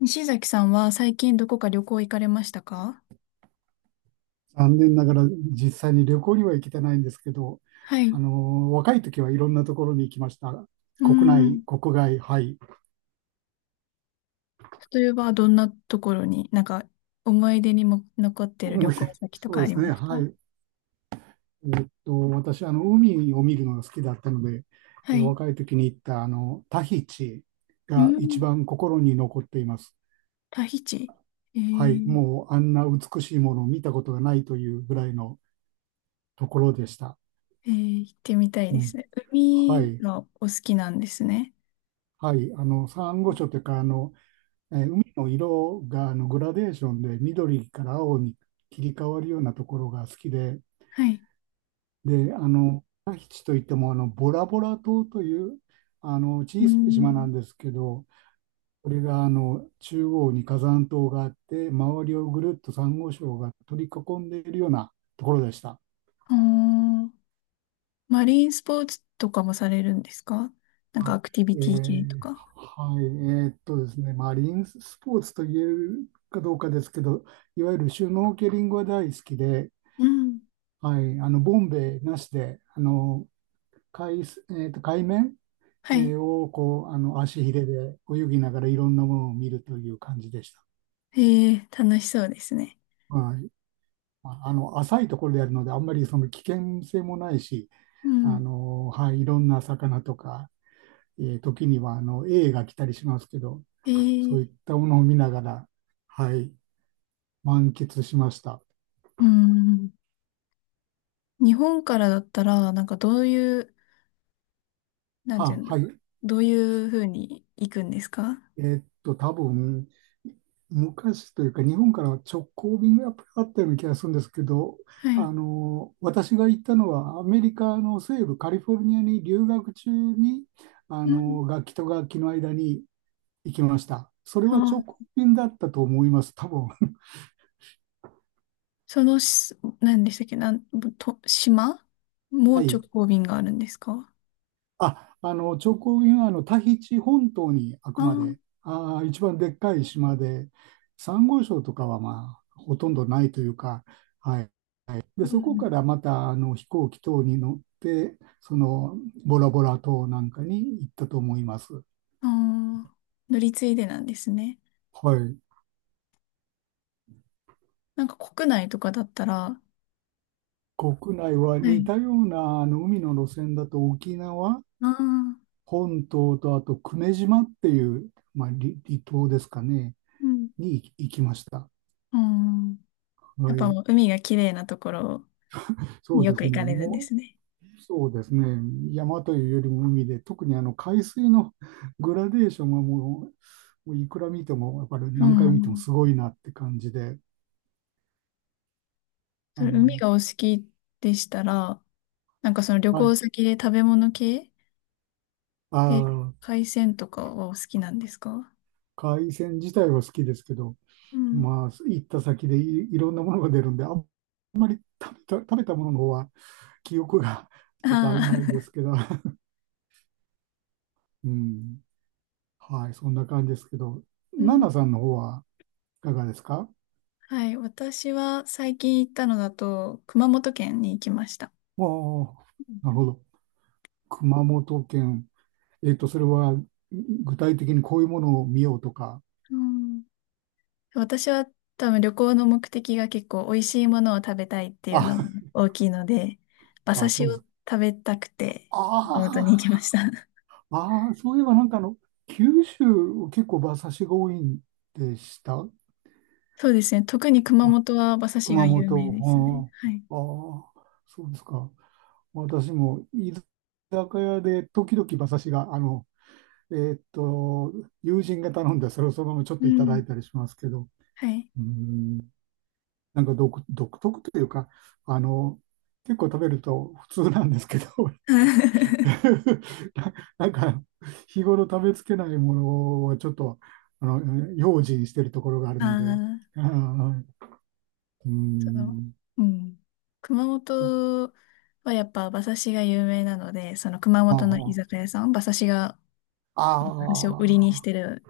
西崎さんは最近どこか旅行行かれましたか？残念ながら実際に旅行には行けてないんですけど、はい。う若い時はいろんなところに行きました。ー国内、ん。国外、はい。例えば、どんなところに、なんか、思い出にも残ってる旅思い行出、先とそうかあでりすね、ますか？はい。私、海を見るのが好きだったので、はい。若い時に行った、タヒチうーが一ん。番心に残っています。タヒチ。えはい。ー、もう、あんな美しいものを見たことがないというぐらいのところでした。行ってみたいうですん。ね。は海い。がお好きなんですね。はい。サンゴ礁というか、海の色がグラデーションで緑から青に切り替わるようなところが好きで、はい。で、タヒチといってもボラボラ島といううー小さい島なんん。ですけど、これが中央に火山島があって、周りをぐるっとサンゴ礁が取り囲んでいるようなところでした。あー、マリンスポーツとかもされるんですか？なんかあアクティえビティ系とーか。はい、ですね、マリンスポーツと言えるかどうかですけど、いわゆるシュノーケリングは大好きで、うん。はい、ボンベなしで海面、はい。をこう足ひれで泳ぎながらいろんなものを見るという感じでした。え楽しそうですね。はい、まあ浅いところでやるのであんまりその危険性もないしうん。はい、いろんな魚とか、時にはエイが来たりしますけどえそういっー、たものを見ながら、はい、満喫しました。うん。日本からだったら、なんかどういう、なんていうんだろはう。い、どういうふうに行くんですか？多分、昔というか、日本からは直行便がやっぱりあったような気がするんですけど、はい。私が行ったのは、アメリカの西部カリフォルニアに留学中に、うん。楽器と楽器の間に行きました。それは直あ、行便だったと思います、多分。そのし、何でしたっけ、なん、と、島、 もうは直い。行便があるんですか？直行便はタヒチ本島にああくあまー、で、一番でっかい島で、サンゴ礁とかはまあ、ほとんどないというか、はい。で、うそこん。からまた飛行機等に乗って、そのボラボラ島なんかに行ったと思います。ああ、乗り継いでなんですね。はい。なんか国内とかだったら、国内はは似い。たような海の路線だと沖縄ああ、本島とあと久米島っていう、まあ、離島ですかね、うん。に行きました。うん。やはっぱい。もう海が綺麗なところそにうよでくす行ね。かれるんでもすね。う、そうですね。山というよりも海で、特に海水の グラデーションはもう、もういくら見ても、やっぱりう何回見てもん。すごいなって感じで、そあれ海の、がお好きでしたら、なんかその旅はい。行先で食べ物系あであ、海鮮とかはお好きなんですか？海鮮自体は好きですけど、うん。まあ、行った先でいろんなものが出るんで、あ、食べたものの方は記憶が ちょっと曖ああ、昧で すけど、うん。はい、そんな感じですけど、うナん。ナさんの方はいかがですか？はい。私は最近行ったのだと熊本県に行きました。おー、なるほど。熊本県。えっと、それは具体的にこういうものを見ようとか。うん。私は多分旅行の目的が結構美味しいものを食べたいっていあ、うのが大きいので、馬 刺あ、そしうでをす。食べたくて熊本に行きまあした。あ、ああ、そういえばなんか九州結構馬刺しが多いんでした。そうですね。特に熊あ、本は馬刺しが熊有名ですね。本、はい。ああ、そうですか。私も居酒屋で時々馬刺しが、えーっと、友人が頼んで、それをそのままちょっうといただん。いたりしますけど、はい。うん、なんか独特というか、あの、結構食べると普通なんですけど、な、なんか、日頃食べつけないものはちょっと、用心してるところがあるあので、あ、はいうその、ん、うん。熊本はやっぱ馬刺しが有名なので、その熊あ本の居あ、酒屋さん、馬刺しを売ありにしてる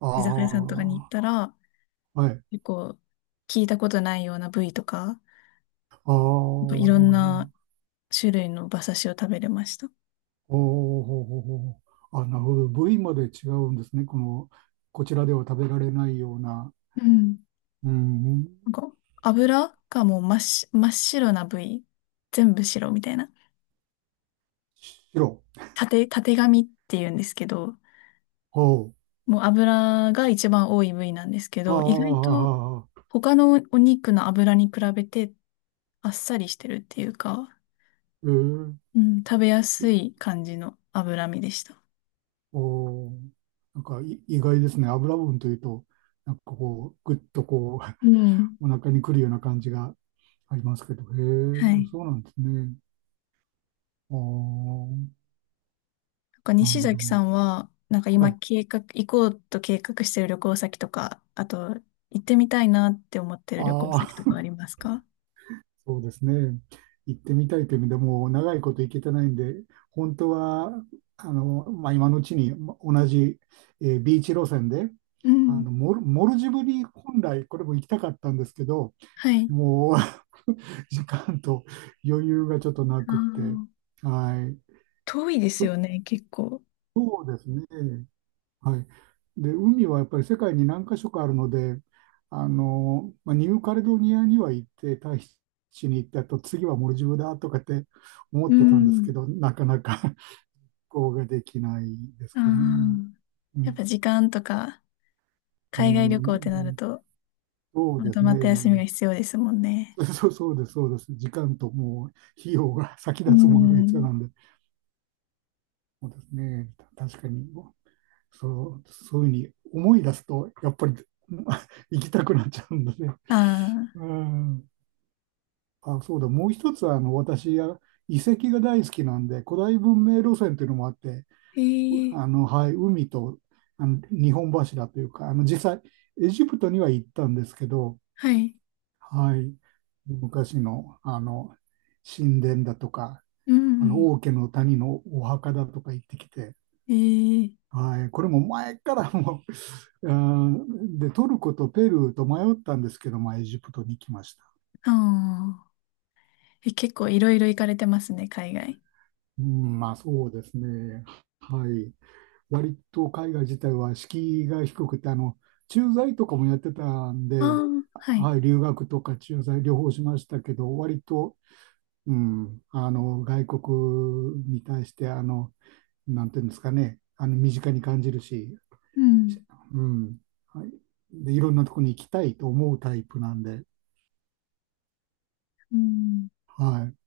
あ、居酒屋さんとかに行っああ、たら、はい、結構聞いたことないような部位とか、ああ、なんかいうろんなん種類の馬刺しを食べれました。おーほうほうほうあ、なるほど、部位まで違うんですね、この、こちらでは食べられないような、うん。うん、なんか油がもう真っ白な部位、全部白みたいな。白、たてがみって言うんですけど、ほもう油が一番多い部位なんですけう、ど、意外とああ、他のお肉の油に比べてあっさりしてるっていうか、えー、うん、食べやいすい感じの脂身でした。おー、なんか意外ですね、油分というと、なんかこう、うん。お腹にくるような感じがありますけど、へはえ、い。そうなんですね。ああ、なんかなる西ほ崎さど、んは、なんかは今い。計画、行こうと計画してる旅行先とか、あと行ってみたいなって思ってる旅行あ先あ、とかありますか？そうですね。行ってみたいという意味でもう長いこと行けてないんで、本当はまあ、今のうちに同じ、ビーチ路線でうん。モルジブに本来これも行きたかったんですけど、はい。もう 時間と余裕がちょっとなあくって、ー、はい、遠いですそよね、結構。うですね。はい。で、海はやっぱり世界に何か所かあるので、まあ、ニューカレドニアには行って、タヒチに行ってあと次はモルジブだとかって思っうてたんですけん。ど、なかなか こうができないですあかね。あ。うやっぱん、時間とか、う海外旅行ってなるん、と、そうまでとすまった休みね。が必要ですもんね。そうそうです、そうです。時間ともう費用が先う立つものが一緒ん。なんで、そうですね。確かに。そういうふうに思い出すと、やっぱり 行きたくなっちゃうんだね。あうあ、ん。あ、そうだ。もう一つは、私は遺跡が大好きなんで、古代文明路線というのもあって、ええ、はい、海と、日本柱というか、実際、エジプトには行ったんですけど、はい。はい、昔の、神殿だとか、うん。王家の谷のお墓だとか行ってきて、ええはい、これも前からもう、で、トルコとペルーと迷ったんですけど、まあ、エジプトに来ました。ああえ、結構いろいろ行かれてますね、海外。うん、まあそうですね。はい。割と海外自体は敷居が低くて、駐在とかもやってたんあで、あ、はい。はい、留学とか駐在両方しましたけど、割と、うん、外国に対して、あの、なんていうんですかね、あの、身近に感じるし、うん。うん、はい。で、いろんなとこに行きたいと思うタイプなんで、うん。はい。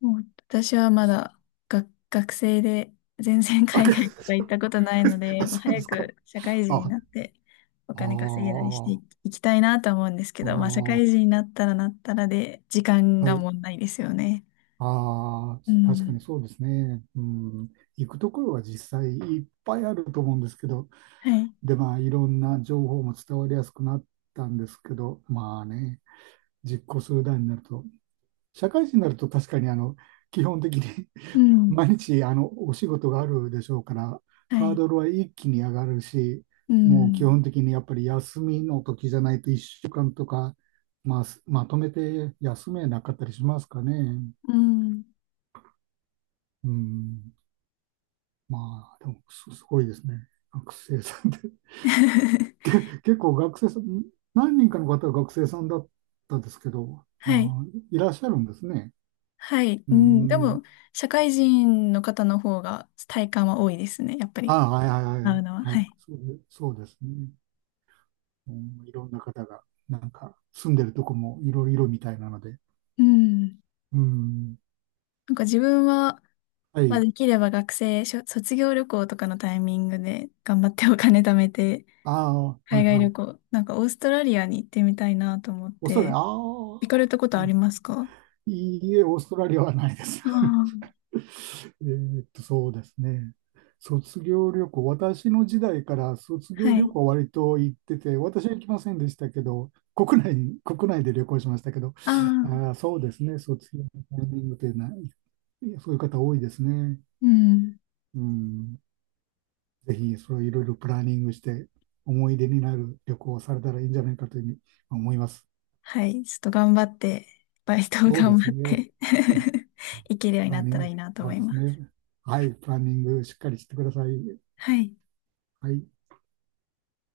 もう私はまだ学生で全然あ、海外とか行っく たことないの で、あ、もうそうで早すか。く社会人あ、にあーなってお金稼げるようにしていあきいきたいなとは思うんですけー、ど、まあ社会人あになったらなったらで時間あはがい。問題ですよね。ああ、う確かん。にそうですね。うん。行くところは実際いっぱいあると思うんですけど、はい。で、まあ、いろんな情報も伝わりやすくなったんですけど、まあね、実行する段になると、社会人になると確かに基本的にうん。毎日お仕事があるでしょうから、はハーい。ドルは一気に上がるし、うもう基ん。本的にやっぱり休みの時じゃないと1週間とか、まあ、まとめて休めなかったりしますかね。うん。うん、まあ、でもすごいですね。学生さんで。結構学生さん、何人かの方は学生さんだったんですけど、はい。いらっしゃるんですね。はい。ううん。でん。も、社会人の方の方が体感は多いですね。やっぱあり、あ、はいはいはいは会うい。のは。ははい、い。そうで、そうですね。うん、いろんな方が、なんか、住んでるとこもいろいろみたいなので。うん。うん。なんか自分は、はまあ、い。できれば学生、卒業旅行とかのタイミングで頑張ってお金貯めて、ああ、は 海い外は旅い。行、なんかオーストラリアに行ってみたいなと思っオーストラリア、て、あ行あ、かれたことありますか？いいえ、オーストラリアはないです。ああ、そうですね。卒業旅行、私の時代から卒は業い。旅行は割と行ってて、私は行きませんでしたけど、国内で旅行しましたけど、あああ、ー、そうですね、卒業のタイミングってない、そういう方多いですね。うん。うん。ぜひそれをいろいろプランニングして思い出になる旅行をされたらいいんじゃないかというふうに思います。はい。ちょっと頑張って、バイトをそうで頑す張っね。て 行けるようにプなランっニたンらグ、いいなとそ思ういですまね。す。はい、プランニングしっかりしてください。はい。はい。